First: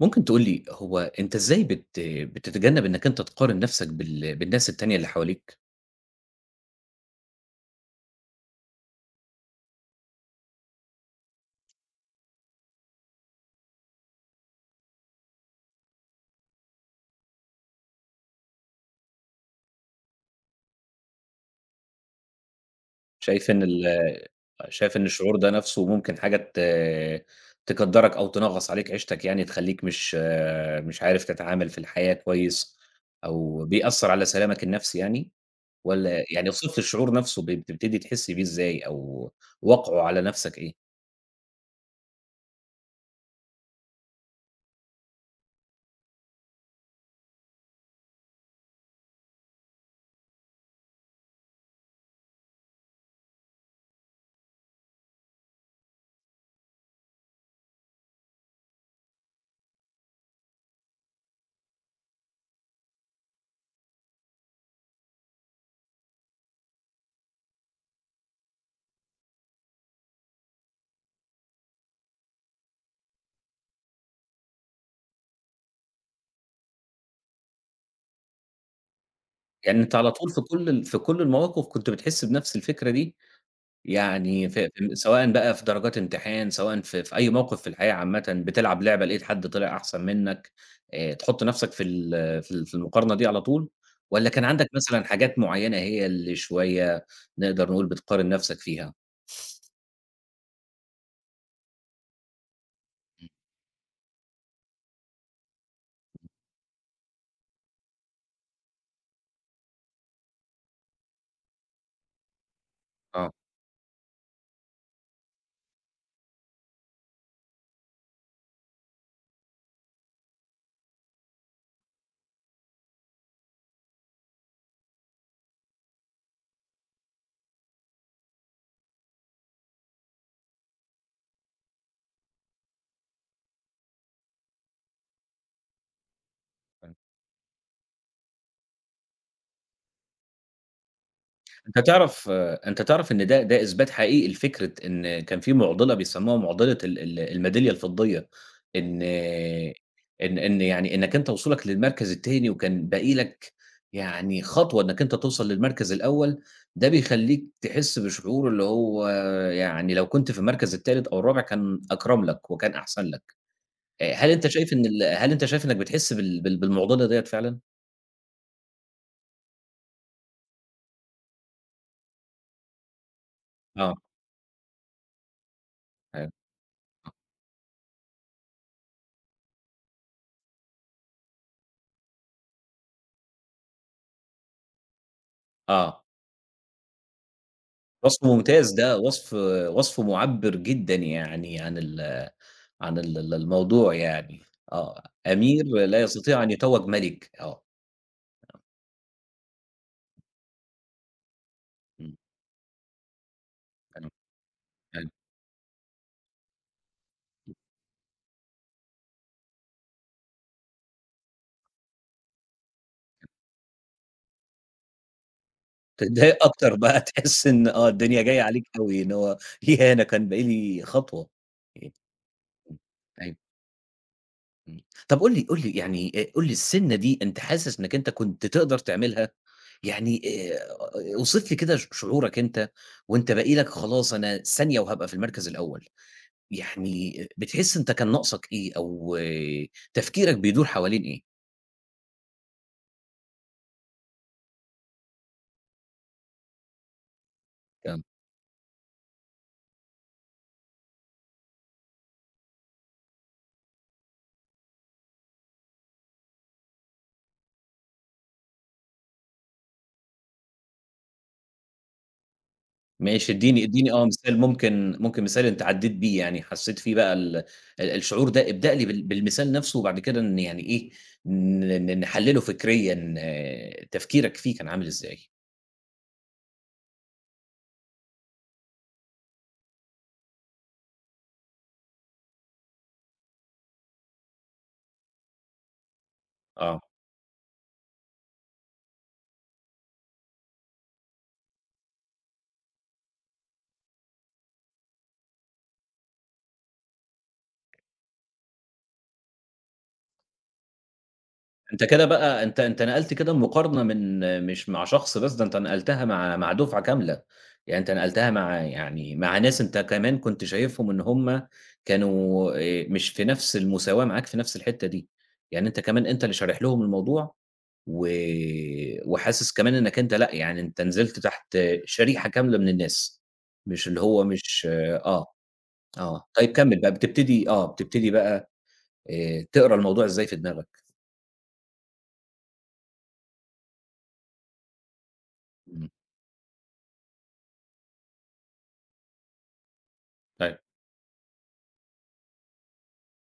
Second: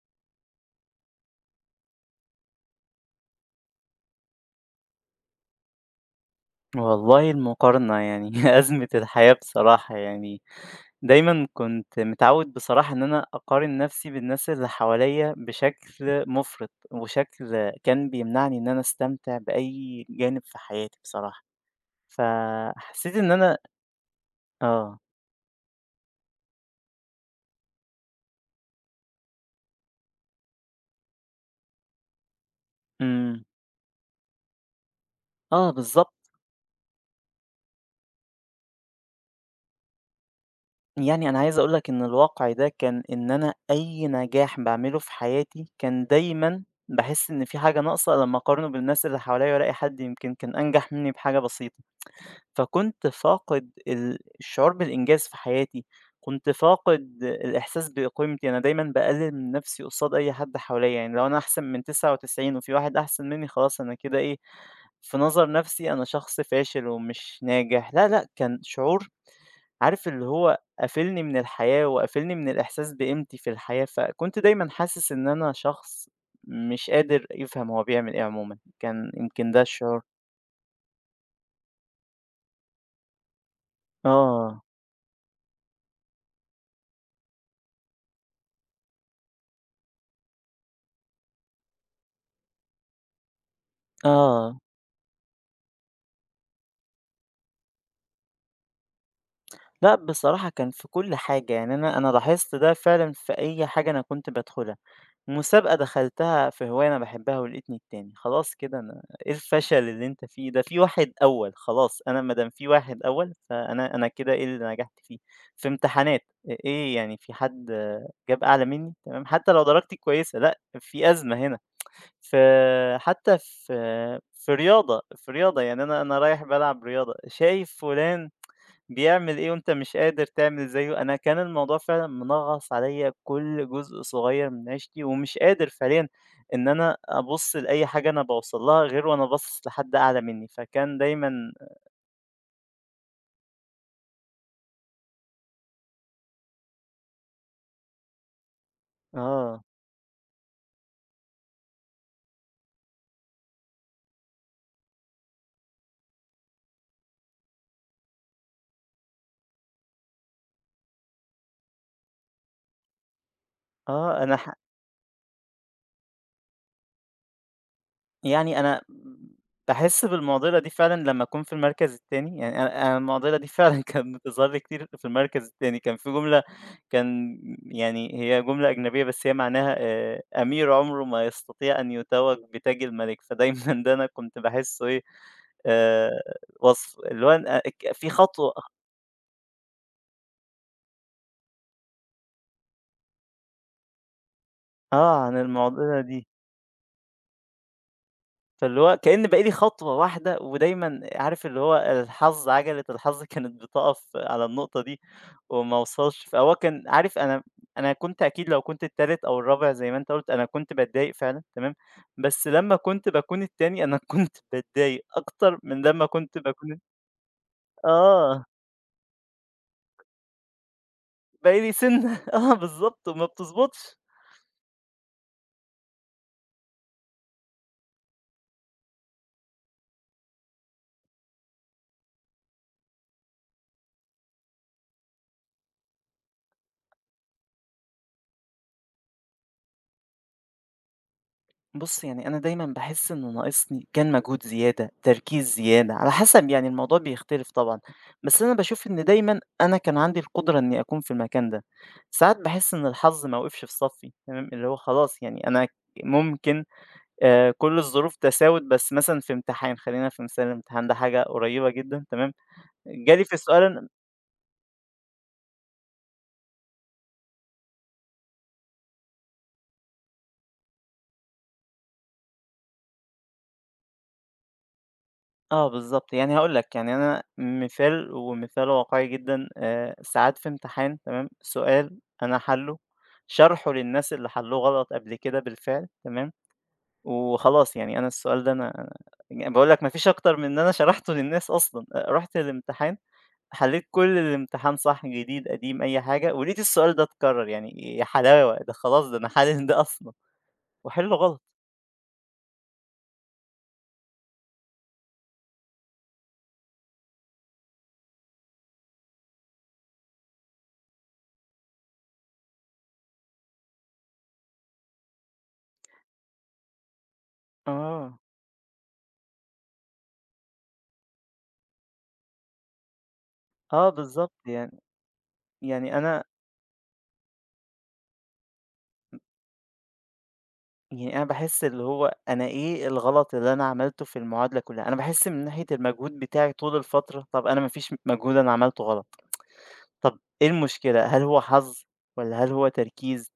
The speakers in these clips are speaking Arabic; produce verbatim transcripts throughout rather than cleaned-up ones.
ممكن تقول لي هو أنت إزاي بت بتتجنب إنك أنت تقارن نفسك بال بالناس التانية اللي حواليك؟ والله المقارنة يعني أزمة الحياة بصراحة يعني دايما كنت متعود بصراحة إن أنا أقارن نفسي بالناس اللي حواليا بشكل مفرط وشكل كان بيمنعني إن أنا أستمتع بأي جانب في حياتي بصراحة، فحسيت إن شايف أنا. إن ال شايف آه. إن الشعور ده نفسه ممكن حاجة ت تقدّرك أو تنغّص عليك عيشتك، يعني تخلّيك مش مش عارف تتعامل في الحياة كويس، أمم. أو بيأثّر على سلامك النفسي يعني؟ آه بالظبط. والّا يعني اوصف لي الشعور نفسه، ب بتبتدي تحس بيه إزاي، أو وقعه على نفسك إيه؟ يعني أنا عايز أقولك إن الواقع ده كان إن أنا أي نجاح بعمله في حياتي كان دايما بحس إن في حاجة ناقصة لما أقارنه بالناس اللي حواليا وألاقي حد يمكن كان أنجح مني بحاجة بسيطة، فكنت فاقد ال الشعور بالإنجاز في حياتي، كنت فاقد الإحساس بقيمتي، أنا دايمًا باقلل من نفسي قصاد أي حد حواليّا، يعني لو أنا أحسن من تسعة وتسعين وفي واحد أحسن مني خلاص أنا كده إيه، في نظر نفسي أنا شخص فاشل ومش ناجح، لا، لأ، كان شعور عارف اللي هو قافلني من الحياة وقافلني من الإحساس بقيمتي في الحياة، فكنت دايمًا حاسس إن أنا شخص مش قادر يفهم هو بيعمل إيه عمومًا، كان يمكن ده يعني أنت الشعور. على طول في كل ال في كل المواقف كنت بتحس بنفس الفكرة دي، يعني ف آه. ف سواءً بقى في درجات امتحان، سواءً في في أي موقف في الحياة عامةً، بتلعب لعبة لقيت حد طلع أحسن منك، آآ، تحط نفسك في ال في ال في المقارنة دي على طول، والّا كان آه. عندك مثلًا حاجات معينة هي اللي شوية نقدر نقول بتقارن نفسك فيها؟ لأ، بصراحة كان في كل حاجة، يعني أنا أنا لاحظت ده فعلًا في أي حاجة أنا كنت بادخلها، مسابقة دخلتها في هواية أنا باحبها ولقيتني التاني، خلاص كده أنا إيه الفشل اللي أنت فيه ده، في واحد أول خلاص، أنا ما دام في واحد آه. أول فأنا أنا كده إيه اللي نجحت فيه، في امتحانات إ إيه يعني في حد جاب أعلى مني تمام، حتى لو درجتي كويسة لأ، في أزمة هنا، في حتى في في رياضة، في رياضة يعني أنا أنا رايح بالعب رياضة، شايف فلان بيعمل إيه وأنت مش قادر تعمل زيه، أنا كان الموضوع فعلًا منغص عليَّ كل جزء صغير من عيشتي، ومش قادر فعليًا إن أنا أبُص لأي حاجة أنا باوصل لها غير وأنا باصص لحد أعلى مني، فكان دايمًا. أنت تعرف أنت تعرف إن ده ده إثبات حقيقي لفكرة إن كان في معضلة بيسموها معضلة ال ال الميدالية الفضية، إن آه. إن إن يعني إنك أنت وصولك للمركز التاني وكان باقي لك يعني خطوة إنك أنت توصل للمركز الأول، ده بيخلّيك تحس بشعور، اللي هو يعني لو كنت في المركز التالت أو الرابع كان أكرم لك وكان أحسن لك، آآ آه هل أنا أنت ح شايف إن ال هل أنت شايف إنك بتحس بال بال بالمعضلة ديّة فعلًا؟ يعني أنا باحس بالمعضلة دي فعلًا لمّا أكون في المركز التاني، يعني أنا أنا المعضلة دي فعلًا آه، كانت بتظهر لي كتير في المركز التاني، كان في أيوه، جملة آه. كان يعني هي جملة أجنبية بس هي معناها آآ، أمير عمره ما يستطيع أن يتوج بتاج الملك، فدايمًا ده أنا كنت باحسه إيه، آه. آآ، وصف اللي هو أنا ك في وصف خطوة. ممتاز ده، وصف وصف مُعبّر جدًا، يعني عن ال عن ال ال الموضوع يعني، آه، آه، عن أمير لا المعضلة دي. يستطيع أن يتوّج مَلِك، آه، فاللي هو كأن باقي لي خطوة واحدة ودايمًا عارف اللي هو إمم، الحظ عجلة الحظ كانت بتقف تمام، على النقطة دي حلو، وما اوصلش، فهو كان عارف أنا أنا كنت أكيد لو كنت التالت أو الرابع زي ما أنت قُلت أنا كنت باتضايق فعلًا تمام، بس لمّا كنت باكون التاني أنا كنت باتضايق أكتر من لمّا كنت تتضايق أكتر باكون. بقى تحس إن آه، الدنيا جاية آه، عليك أوي، إن هو ياه! أنا كان باقي لي خطوة، باقي لي إمم، سِنّة. آه إمم، بالضبط وما أيوه، بتضبطش. إمم، طَب قُل لي قُل لي يعني آآ، قُل لي السِنّة دي أنت حاسس إنك أنت كنت تقدر تعملها؟ يعني آآ، اوصف لي كده ش شعورك أنت، وأنت باقي لك خلاص أنا ثانية وهابقى في المركز الأول. يعني بتحس أنت كان ناقصك إيه، أو آه، تفكيرك بيدور حوالين إيه؟ بُص، يعني أنا دايمًا باحس إنه ناقصني كان مجهود زيادة، تركيز زيادة، على حسب يعني الموضوع بيختلف طبعًا، تمام. بس أنا باشوف إن دايمًا أنا كان عندي القدرة إني أكون في المكان ده، ساعات باحس إن الحظ ما وقفش في صفّي تمام، اللي هو خلاص يعني أنا ممكن آآ، كل الظروف تساوت بس مثلًا في امتحان، خلّينا في مثال الامتحان ده حاجة قريبة جدًا تمام، جالي ماشي، في ادّيني السؤال. ادّيني آه مثال، ممكن ممكن مثال أنت عدّيت بيه، يعني حسّيت فيه بقى ال ال الشعور ده، ابدأ لي بال بالمثال نَفْسه، وبعد كده ن يعني إيه، ن ن نحلّله فكريًا، آه، تفكيرك فيه كان عامل إزاي؟ آه بالضبط، يعني هاقول لك، يعني أنا مثال ومثال واقعي جدًا، آآ، ساعات في امتحان تمام، سؤال أنا حَلّه، شرحه للناس اللي حلّوه غلط قبل كده بالفعل تمام، آه. وخلاص يعني أنا السؤال ده أنا يعني باقول لك ما فيش أكتر من إن أنا شرحته للناس أصلًا، آآ، رُحت الامتحان حلّيت كل الامتحان صح، جديد، قديم، أي حاجة، ولقيت السؤال ده اتكرر، يعني يا حلاوة! ده خلاص ده أنا حالل ده أصلًا وأحلّه غلط. أنت كده بقى، أنت أنت نقلت كده المقارنة من، مش مع شخص بس، ده أنت نقلتها مع مع دُفعة كاملة، يعني أنت نقلتها مع، يعني مع ناس أنت كمان كنت شايفهم إن هُم كانوا آآ مش في نفس المساواة معاك في نفس الحتّة دي، يعني أنت كمان أنت اللي شارح لهم الموضوع، و آه. وحاسس كمان إنّك أنت لأ، يعني أنت نزلت تحت شريحة كاملة من الناس، مش آه اللي هو بالضبط، مش يعني آه، آه. يعني أنا آه. طيب، كمّل بقى، بتبتدي آه، بتبتدي بقى آآ تقرا الموضوع إزاي في دماغك؟ يعني أنا باحس اللي هو أنا إيه الغلط اللي أنا عملته في المعادلة كلّها؟ أنا باحس من ناحية إمم. المجهود بتاعي طول الفترة، طَب أنا ما فيش مجهود أنا عملته غلط، طَب إيه طيب. المشكلة؟ هل هو حظ والّا هل هو تركيز؟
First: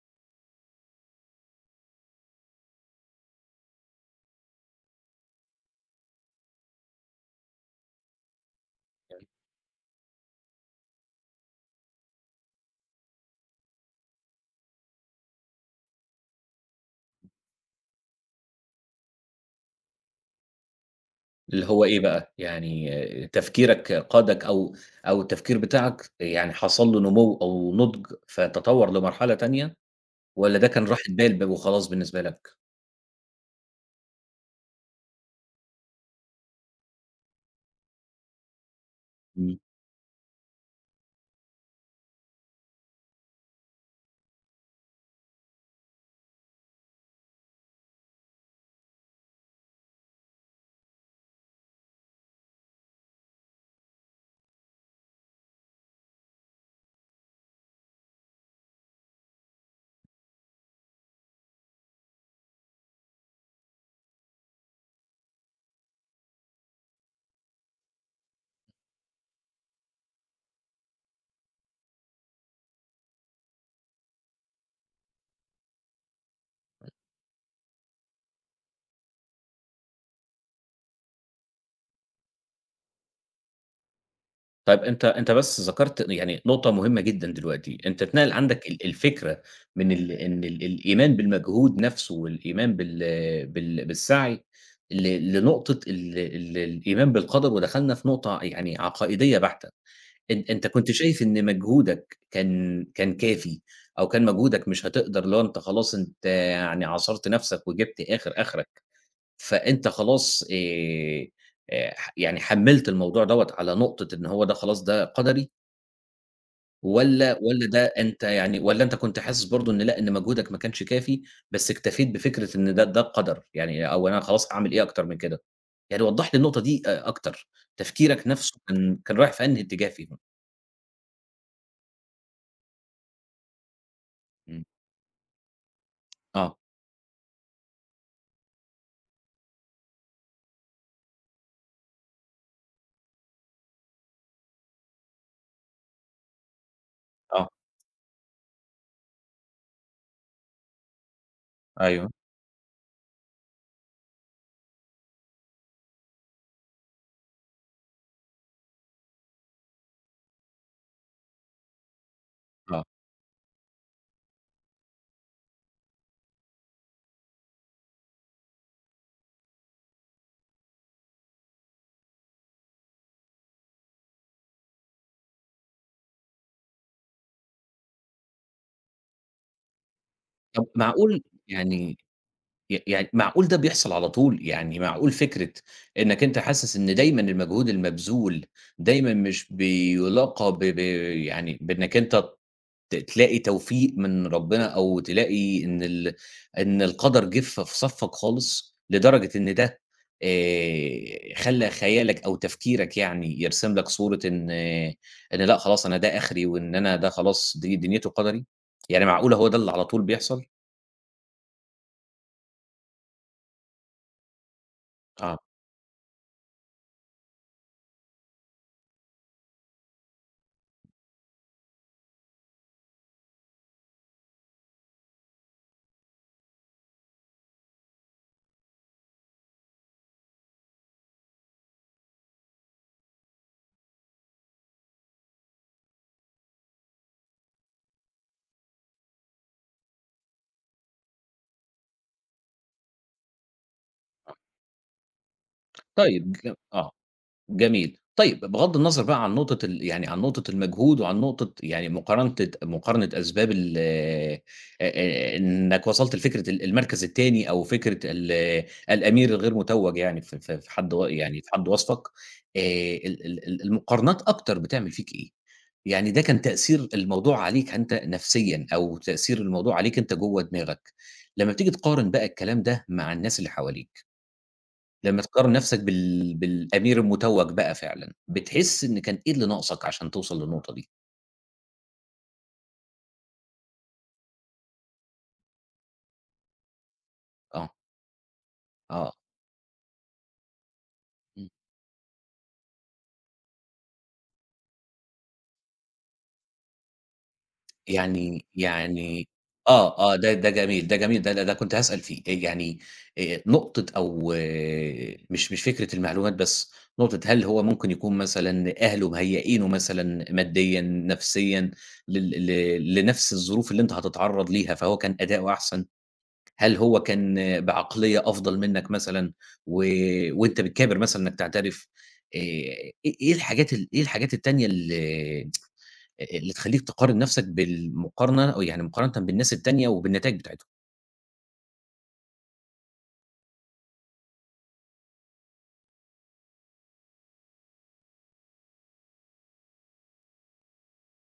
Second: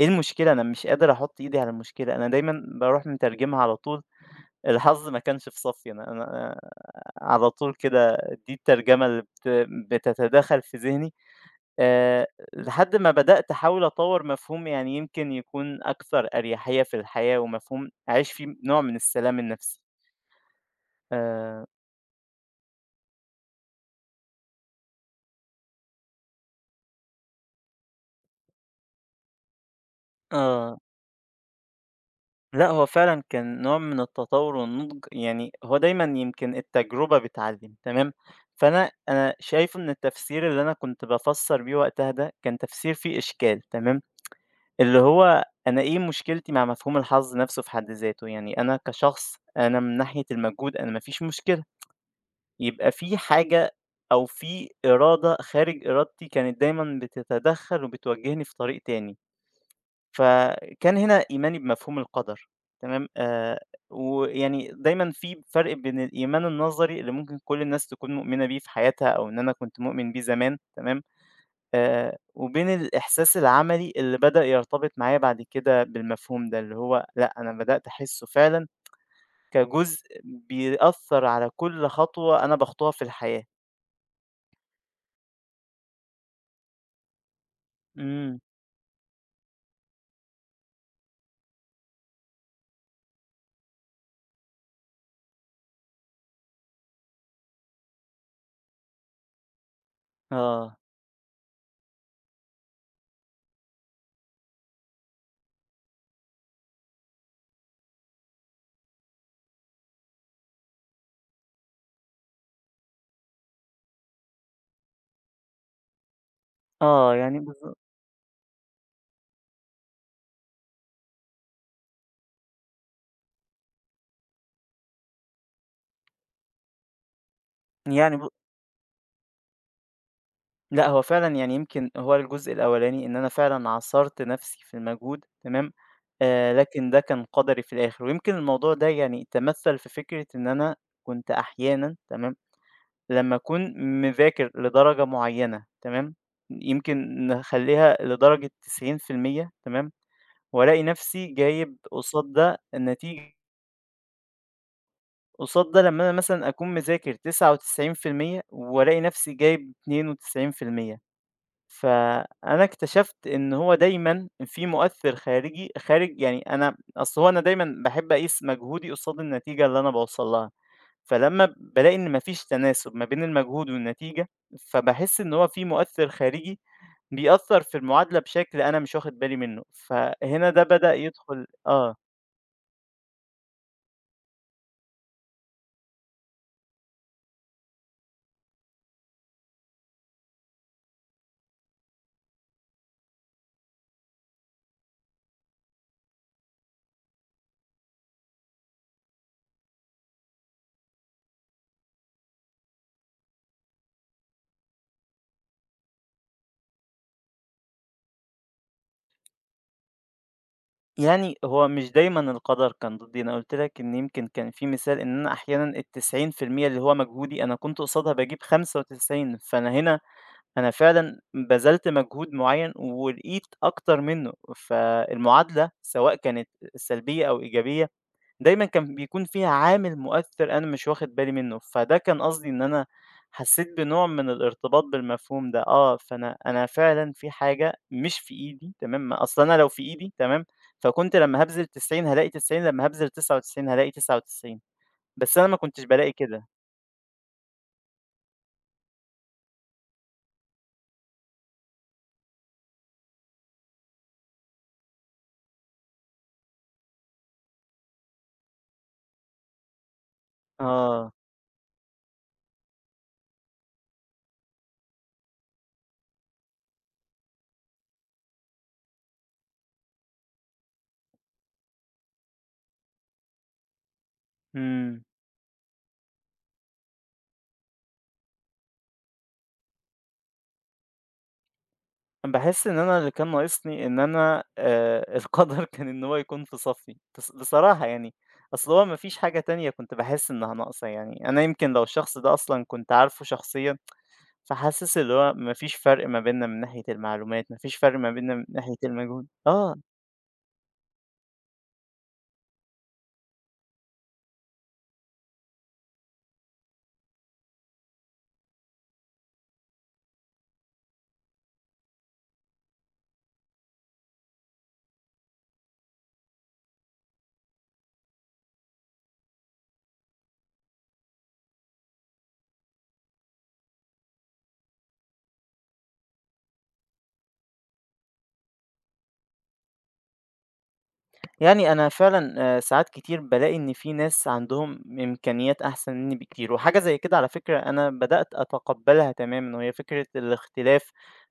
إيه المشكلة؟ أنا مش قادر أحُط إيدي على المشكلة، أنا دايمًا باروح مترجمها على طول الحظ ما كانش في صفّي، أنا أنا أنا على طول كده دي الترجمة اللي بت بتتداخل في ذهني. آآ، لحد ما بدأت أحاول أطوّر مفهوم يعني يمكن يكون أكثر أريحية في الحياة، ومفهوم أعيش فيه نوع من السلام النفسي. آآ، اللي هو إيه بقى، يعني تفكيرك قادك، أو أو التفكير بتاعك يعني حصل له نمو أو نضج، فتطوّر لمرحلة تانية، والّا ده آه، كان راحة بال ب وخلاص بالنسبة لك؟ لأ هو فعلًا كان نوع من التطوّر والنضج، يعني هو دايمًا يمكن التجربة بتعلّم، تمام؟ فأنا أنا إمم. شايف إن التفسير اللي أنا كنت بافسّر بيه وقتها ده، كان تفسير فيه إشكال، تمام؟ اللي هو أنا إيه مشكلتي مع مفهوم الحظ نفسه في حد ذاته؟ يعني أنا كشخص أنا من ناحية المجهود أنا ما فيش مشكلة. يبقى في حاجة أو في إرادة خارج إرادتي كانت دايمًا بتتدخّل وبتوجّهني في طريق تاني، فكان هنا إيماني بمفهوم القدر تمام، آآ ويعني دايمًا في فرق بين الإيمان النظري اللي ممكن كل الناس تكون مؤمنة بيه في حياتها أو إن أنا كنت مؤمن بيه زمان تمام، آآ وبين الإحساس العملي اللي بدأ يرتبط معايا بعد كده بالمفهوم ده، اللي هو لأ أنا بدأت أحسّه فعلًا كجزء بيأثّر على كل خطوة أنا باخطوها في الحياة. طيب أنت أنت بس ذكرت يعني نقطة مهمة جدًا دلوقتي. أنت اتنقل إمم. عندك ال الفكرة من ال إن ال الإيمان بالمجهود نفسه، والإيمان بال بال بالسعي ل لنقطة ال ال الإيمان بالقدر، ودخلنا في نقطة يعني عقائدية بحتة. أن أنت آه. كنت شايف إن مجهودك كان كان كافي، أو كان مجهودك مش هتقدر، اللي هو أنت خلاص أنت يعني عاصرت نَفْسك وجِبت آخر آخرك، فأنت خلاص آآ آآ ح يعني حمّلت الموضوع دوّة على نقطة إن هو ده خلاص ده قدري، آه، والّا يعني والّا بالض ده أنت يعني، والّا أنت كنت حاسس برضه إن لأ، إن مجهودك ما كانش كافي، بس اكتفيت بفكرة إن ده ده القدر، يعني أو أنا خلاص هاعمل إيه أكتر من كده؟ يعني وضّح لي النقطة دي أ أكتر، يعني تفكيرك ب نَفْسه كان كان رايح في أنهي اتجاه فيهم؟ لأ، هو فعلًا يعني يمكن هو الجزء الأولاني إن أنا فعلًا عصرت نفسي إمم، في المجهود تمام، آآ، آه، لكن ده كان قدري في الآخر، ويمكن الموضوع ده يعني تمثّل في فكرة إن أنا كنت أحيانًا تمام، لمّا أكون مذاكر لدرجة معيّنة تمام، يمكن آه. نخلّيها لدرجة تسعين في المية تمام، وألاقي نفسي جايب أيوه، قصاد ده النتيجة قصاد ده لمّا أنا مثلًا أكون مذاكر تسعة وتسعين في المية وألاقي نفسي جايب اتنين وتسعين بالمية، فأنا آه. اكتشفت إن هو دايمًا في مؤثر خارجي خارج يعني أنا أصل هو أنا دايمًا باحب أقيس مجهودي قصاد النتيجة اللي أنا باوصل لها، فلمّا بالاقي إن ما فيش تناسب ما بين المجهود والنتيجة، فباحس إن هو في مؤثر خارجي بيأثر في المعادلة بشكل أنا مش واخد بالي منه، فهنا ده طَب بدأ معقول يدخل آه. يعني ي يعني معقول ده بيحصل على طول؟ يعني معقول فكرة إنّك أنت حاسس إن دايمًا المجهود المبذول دايمًا مش بيُلاقى ب ب يعني بإنّك أنت ت تلاقي توفيق من ربنا، أو تلاقي إن ال إن القدر جِه ف في صفّك خالص، لدرجة إن ده آآ خلّى خيالك أو تفكيرك يعني يرسم لك صورة إن آه، إن لأ خلاص أنا ده آخري، وإن أنا ده خلاص دي دنيتي وقدري؟ يعني معقولة هو ده اللي على طول بيحصل؟ يعني هو مش دايمًا القدر كان ضدي، أنا قُلت لك إن يمكن كان في مثال إن أنا آه. أحيانًا ال90% اللي هو مجهودي أنا كنت قصادها باجيب خمسة وتسعين، فأنا هنا أنا فعلًا بذلت مجهود معيّن ولقيت أكتر منّه، فالمعادلة سواء كانت سلبية أو إيجابية دايمًا كان بيكون فيها عامل مؤثّر أنا مش واخد بالي منّه، فده كان قصدي إن أنا حسّيت بنوع من الارتباط بالمفهوم ده، آه، فأنا أنا فعلًا في حاجة مش في إيدي تمام، ما- أصل أنا لو في إيدي تمام، فكنت لمّا هابذل تسعين هالاقي تسعين، لمّا هابذل تسعة وتسعين هالاقي تسعة وتسعين بس أنا ما كنتش بالاقي طيب، كده. ج آه. جميل. طيب، بغض النظر بقى عن نقطة ال يعني عن نقطة المجهود، وعن نقطة يعني مقارنة مقارنة أسباب ال آآ آآ إنك وصلت لفكرة ال المركز التاني، أو فكرة ال الأمير الغير متوّج، يعني في في في حد و آه. يعني في حد وصفك، آآ ال ال ال المقارنات أكتر بتعمل فيك إيه؟ يعني ده كان تأثير الموضوع عليك أنت نفسيًا، أو تأثير الموضوع عليك أنت جوّه دماغك، لمّا بتيجي تقارن بقى الكلام ده مع الناس اللي حواليك. إمم. لمّا تقارن نَفْسك بال بالأمير المتوّج بقى فعلًا، بتحس إن كان إيه اللي ناقصك عشان توصل للنقطة دي، باحس إن أنا اللي كان ناقصني إن أنا آآ القدر كان إن هو يكون في صفّي، بص آه، بصراحة يعني، أصل هو ما آه، فيش حاجة تانية كنت باحس إنها ناقصة يعني، أنا إمم، يمكن لو الشخص ده أصلًا كنت عارفه شخصيًا، فحاسس اللي هو ما فيش فرق ما بيننا من ناحية المعلومات، ما فيش فرق ما بيننا من يعني ناحية المجهود يعني آه. آه، آه، ده ده جميل، ده جميل، ده ده كنت هاسأل فيه، آآ يعني آآ نقطة، أو آه، مش مش فكرة المعلومات بس، نقطة هل هو ممكن يكون مثلًا أهله مهيئينه مثلًا ماديًا، نفسيًا، لل ل لنَفْس الظروف اللي أنت هتتعرّض ليها، فهو كان أداؤه أحسن؟ هل هو كان بعقلية أفضل منّك مثلًا، و وأنت بتكابر مثلًا إنّك تعترف، آآ، إيه إيه الحاجات ال إيه الحاجات التانية ال اللي تخلّيك تقارن نَفْسك بالمقارنة، أو يعني مقارنةً بالناس التانية وبالنتايج بتاعتهم؟ يعني أنا فعلًا آآ ساعات كتير بالاقي إن في ناس عندهم إمكانيات أحسن منّي بكتير، وحاجة زي كده على فكرة أنا بدأت أتقبّلها تمامًا، وهي فكرة الاختلاف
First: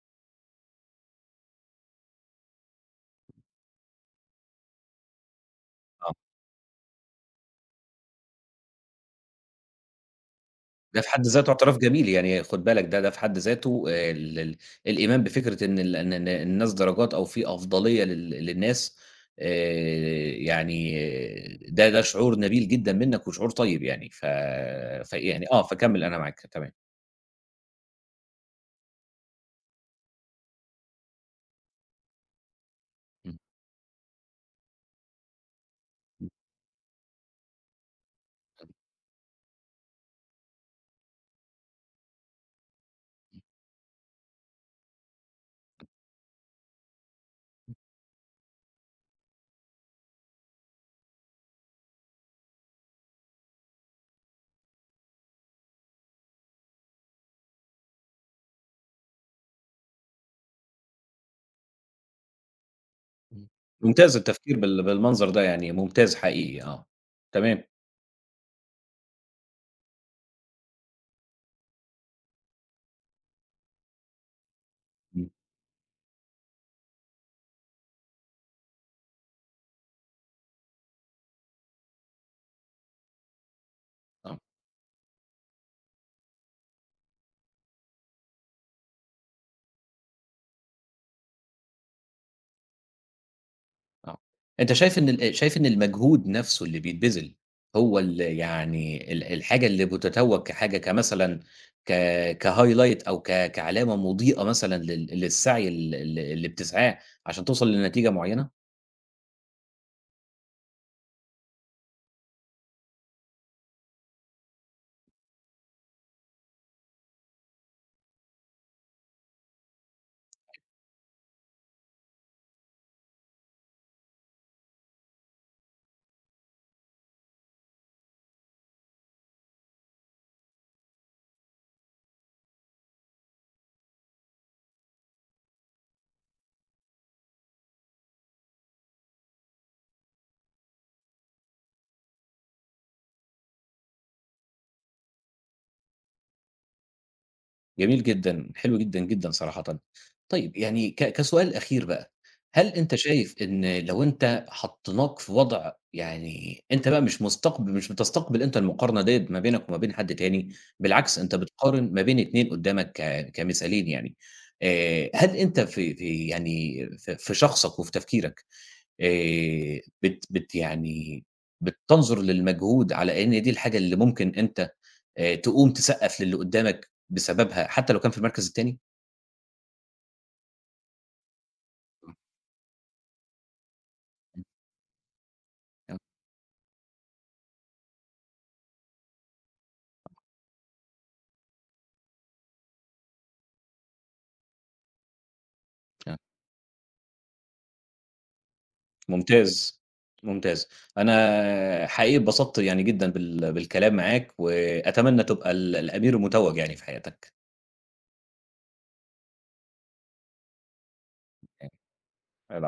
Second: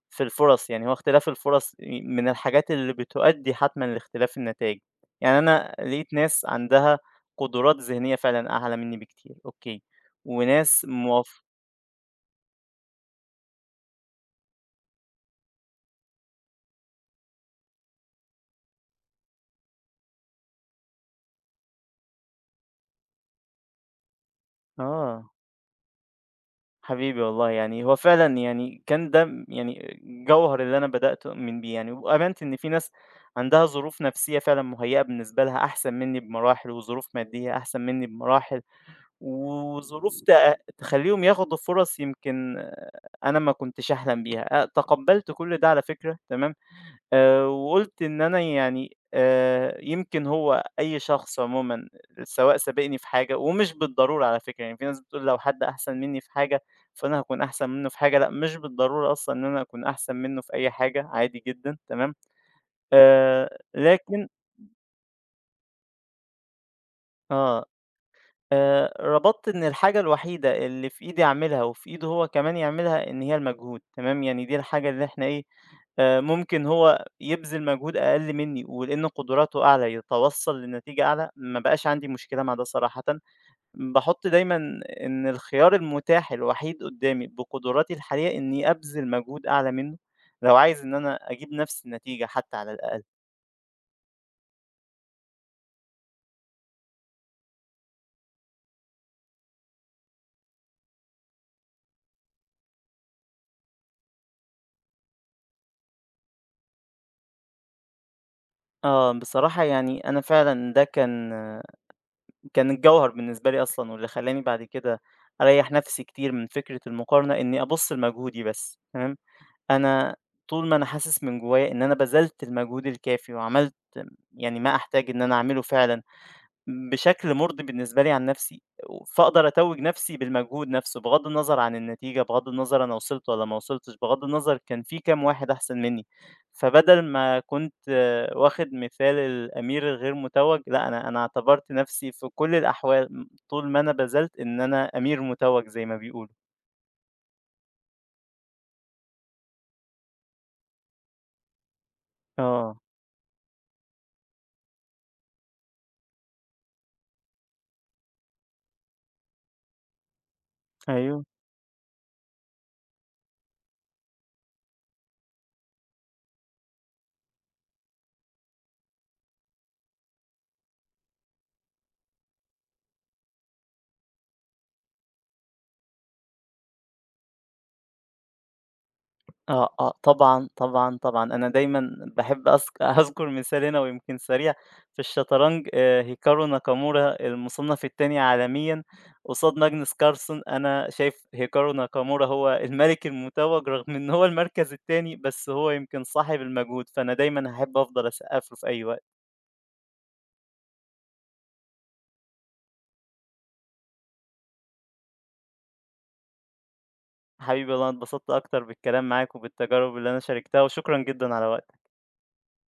في الفُرَص، يعني هو اختلاف الفُرَص ي من الحاجات اللي بتؤدّي حتمًا لاختلاف النتايج، يعني أنا آه. لقيت ناس عندها قدرات ذهنية فعلًا أعلى منّي بكتير، أوكي، وناس ده في حد موف ذاته اعتراف جميل، يعني خُد بالك ده ده في حد ذاته آآ ال ال الإيمان بفكرة إن ال إن إن الناس درجات، أو في أفضلية لل للناس، آآ يعني آه، ده ده شعور نبيل جدًا منّك وشعور طيب يعني، ف آه. فيعني آه، فكمّل أنا معاك تمام. حبيبي والله يعني هو فعلًا يعني كان ده م يعني جوهر اللي أنا بدأت أؤمن بيه يعني، وآمنت إن في ناس إمم، عندها ظروف نفسية فعلًا مُهيّأة بالنسبة لها أحسن منّي إمم، بمراحل، وظروف مادية أحسن منّي بمراحل، وظروف تأ تخلّيهم ياخدوا فرص يمكن آه، أنا ما كنتش أحلم بيها، أ تقبّلت كل ده على فكرة تمام؟ آآ وقُلت إن أنا يعني آآ يمكن هو أي شخص عمومًا سواء سابقني في حاجة ومش بالضرورة على فكرة، يعني في ناس بتقول لو حد أحسن منّي في حاجة، فأنا هاكون أحسن منّه في حاجة، لأ مش بالضرورة أصلًا إن أنا أكون أحسن منّه في أي حاجة، عادي جدًا تمام، إمم. آآ ممتاز لكن التفكير بال بالمنظر ده، يعني ممتاز حقيقي، آه. تمام، آه. آآ، ربطت إن الحاجة الوحيدة اللي في إيدي أعملها وفي إيده هو كمان يعملها إن هي المجهود، تمام، يعني دي الحاجة اللي إحنا إمم، إيه، آآ، ممكن هو يبذل مجهود أقل مني ولأن قدراته أعلى يتوصل لنتيجة أعلى، ما بقاش عندي مشكلة مع ده صراحةً، باحط آه. دايمًا إن الخيار المتاح الوحيد قدامي بقدراتي الحالية إني أبذل مجهود أعلى منه، لو عايز إن أنا أجيب نفس النتيجة حتى على الأقل. آه. أنت شايف إن ال شايف إن المجهود نَفْسه اللي بيتبذل هو ال يعني ال الحاجة اللي بتتوّج كحاجة كمثلًا، ك كhighlight، أو ك كعلامة مضيئة مثلًا لل للسعي ال ال اللي بتسعاه عشان توصل لنتيجة معيّنة؟ آه، بصراحة يعني أنا فعلًا ده كان كان الجوهر بالنسبة لي أصلًا، واللي خلّاني بعد كده أريّح نفسي كتير من فكرة المقارنة، إني أبُص لمجهودي بس، تمام، أنا طول ما أنا حاسس من جوايا إن أنا بذلت المجهود الكافي وعملت يعني ما أحتاج إن أنا أعمله فعلًا بشكل مُرضي بالنسبة لي عن نَفْسي، فأقدر أتوّج نَفْسي بالمجهود نَفْسه، بغض النظر عن النتيجة، بغض النظر أنا وصلت والّا ما وصلتش، بغض النظر كان في كام واحد أحسن منّي. فبدل ما كنت آه، واخد مثال الأمير الغير متوّج، لأ أنا أنا اعتبرت نَفْسي في كل الأحوال م طول ما أنا بذلت إن أنا أمير متوّج زي ما بيقولوا. جميل جدًا، حلو جدًا، جدًا صراحةً. طيب، يعني ك كسؤال أخير بقى، هل آه. أنت شايف إن لو أنت حطيناك في وضع، يعني أنت بقى مش مستقب مش بتستقبل أنت المقارنة ديّة ما بينك وما بين حد تاني، بالعكس أيوه. أنت بتقارن ما بين اتنين قدّامك ك كمثالين يعني، آآ هل أنت في في يعني في في شخصك وفي تفكيرك، آآ بت بت يعني بتنظر للمجهود على إن دي الحاجة اللي ممكن أنت آآ تقوم تسقّف للي قدّامك بسببها، حتى لو كان في المركز التاني؟ آه، آه، طبعًا، طبعًا، طبعًا. أنا دايمًا باحب أذك هاذكر مثال هنا ويمكن إمم، سريع، في الشطرنج إمم، آآ هيكارو ناكامورا المصنف التاني عالميًا قصاد ماجنس كارلسن، أنا شايف هيكارو ناكامورا هو الملك المتوج رغم إن هو المركز التاني، بس هو يمكن آه. صاحب المجهود، فأنا دايمًا هاحب أفضل أسقّف له في أي وقت. ممتاز، ممتاز. أنا حقيقي اتبسطت يعني جدًا بال بالكلام معاك، وأتمنى تبقى ال الأمير المتوّج يعني في حياتك. حبيبي والله أنا اتبسطت أكتر بالكلام معاك وبالتجارب اللي أنا شاركتها، وشكرًا جدًا على وقتك. أ